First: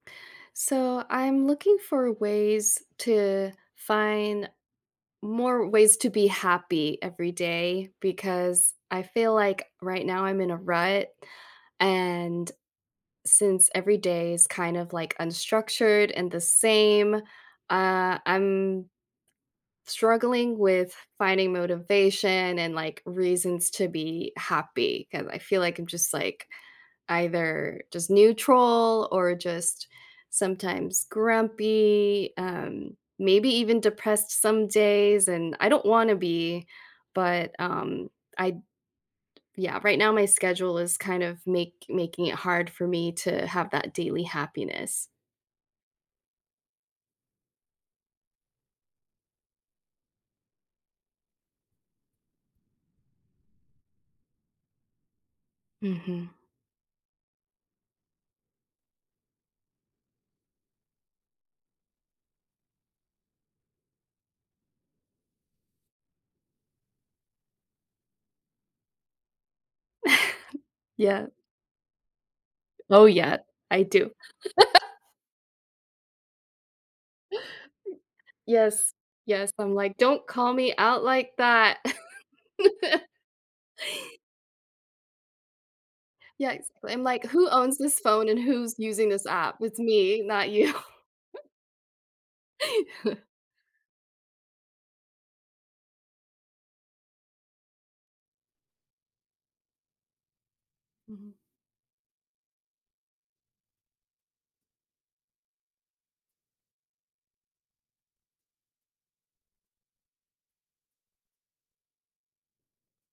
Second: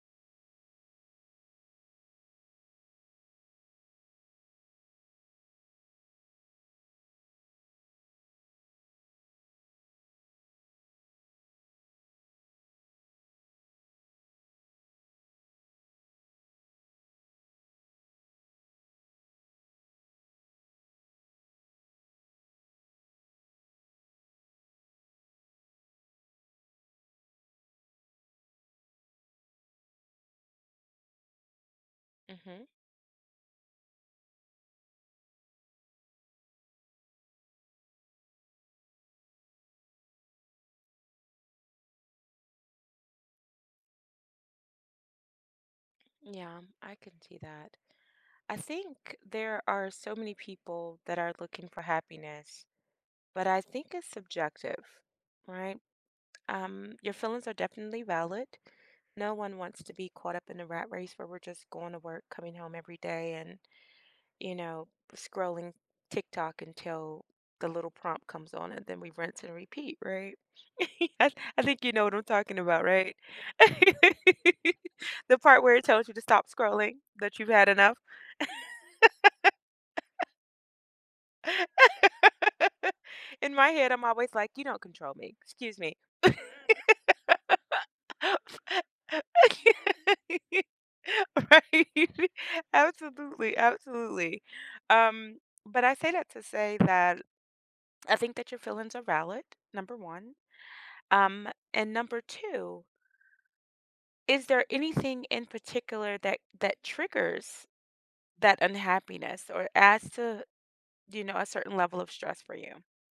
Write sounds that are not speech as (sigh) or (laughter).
So, I'm looking for ways to find more ways to be happy every day because I feel like right now I'm in a rut, and since every day is kind of, like, unstructured and the same, uh, I'm struggling with finding motivation and, like, reasons to be happy, 'cause I feel, like, I'm just, like, either just neutral or just sometimes grumpy, Mhm. um, maybe even depressed some days, and I don't want to be but, um, I d yeah, right now my schedule is kind of make making it hard for me to have that daily happiness. Yeah, I could see that. I think there are so many people that are looking for happiness, but I think it's subjective, right? Mhm. Um, your feelings are definitely valid. No one wants to be caught up in a rat race where we're just going to work, coming home every day, and, you know, scrolling TikTok until the little prompt comes on, and then we rinse and repeat, right? (chuckles) (giggles) Yeah. I th I think you know what I'm talking about, Oh, right? yeah. I do. (laughs) (laughs) The part where it tells you to stop scrolling, that you've had enough? Yes. Yes. I'm like, (laughs) "Don't call me out like that." (laughs) (chuckles) In my head, I'm always like, "You don't control me. Excuse me." Yeah, it's I'm like, "Who owns this phone and who's using this app? It's me, (laughs) not you." Right? (chuckles) Absolutely. Absolutely. Um, but I say that to say that I think that your feelings are valid, number 1. Mhm. Um, and number 2 is there anything in particular that that triggers that unhappiness or adds to, you know, a certain level of stress for you?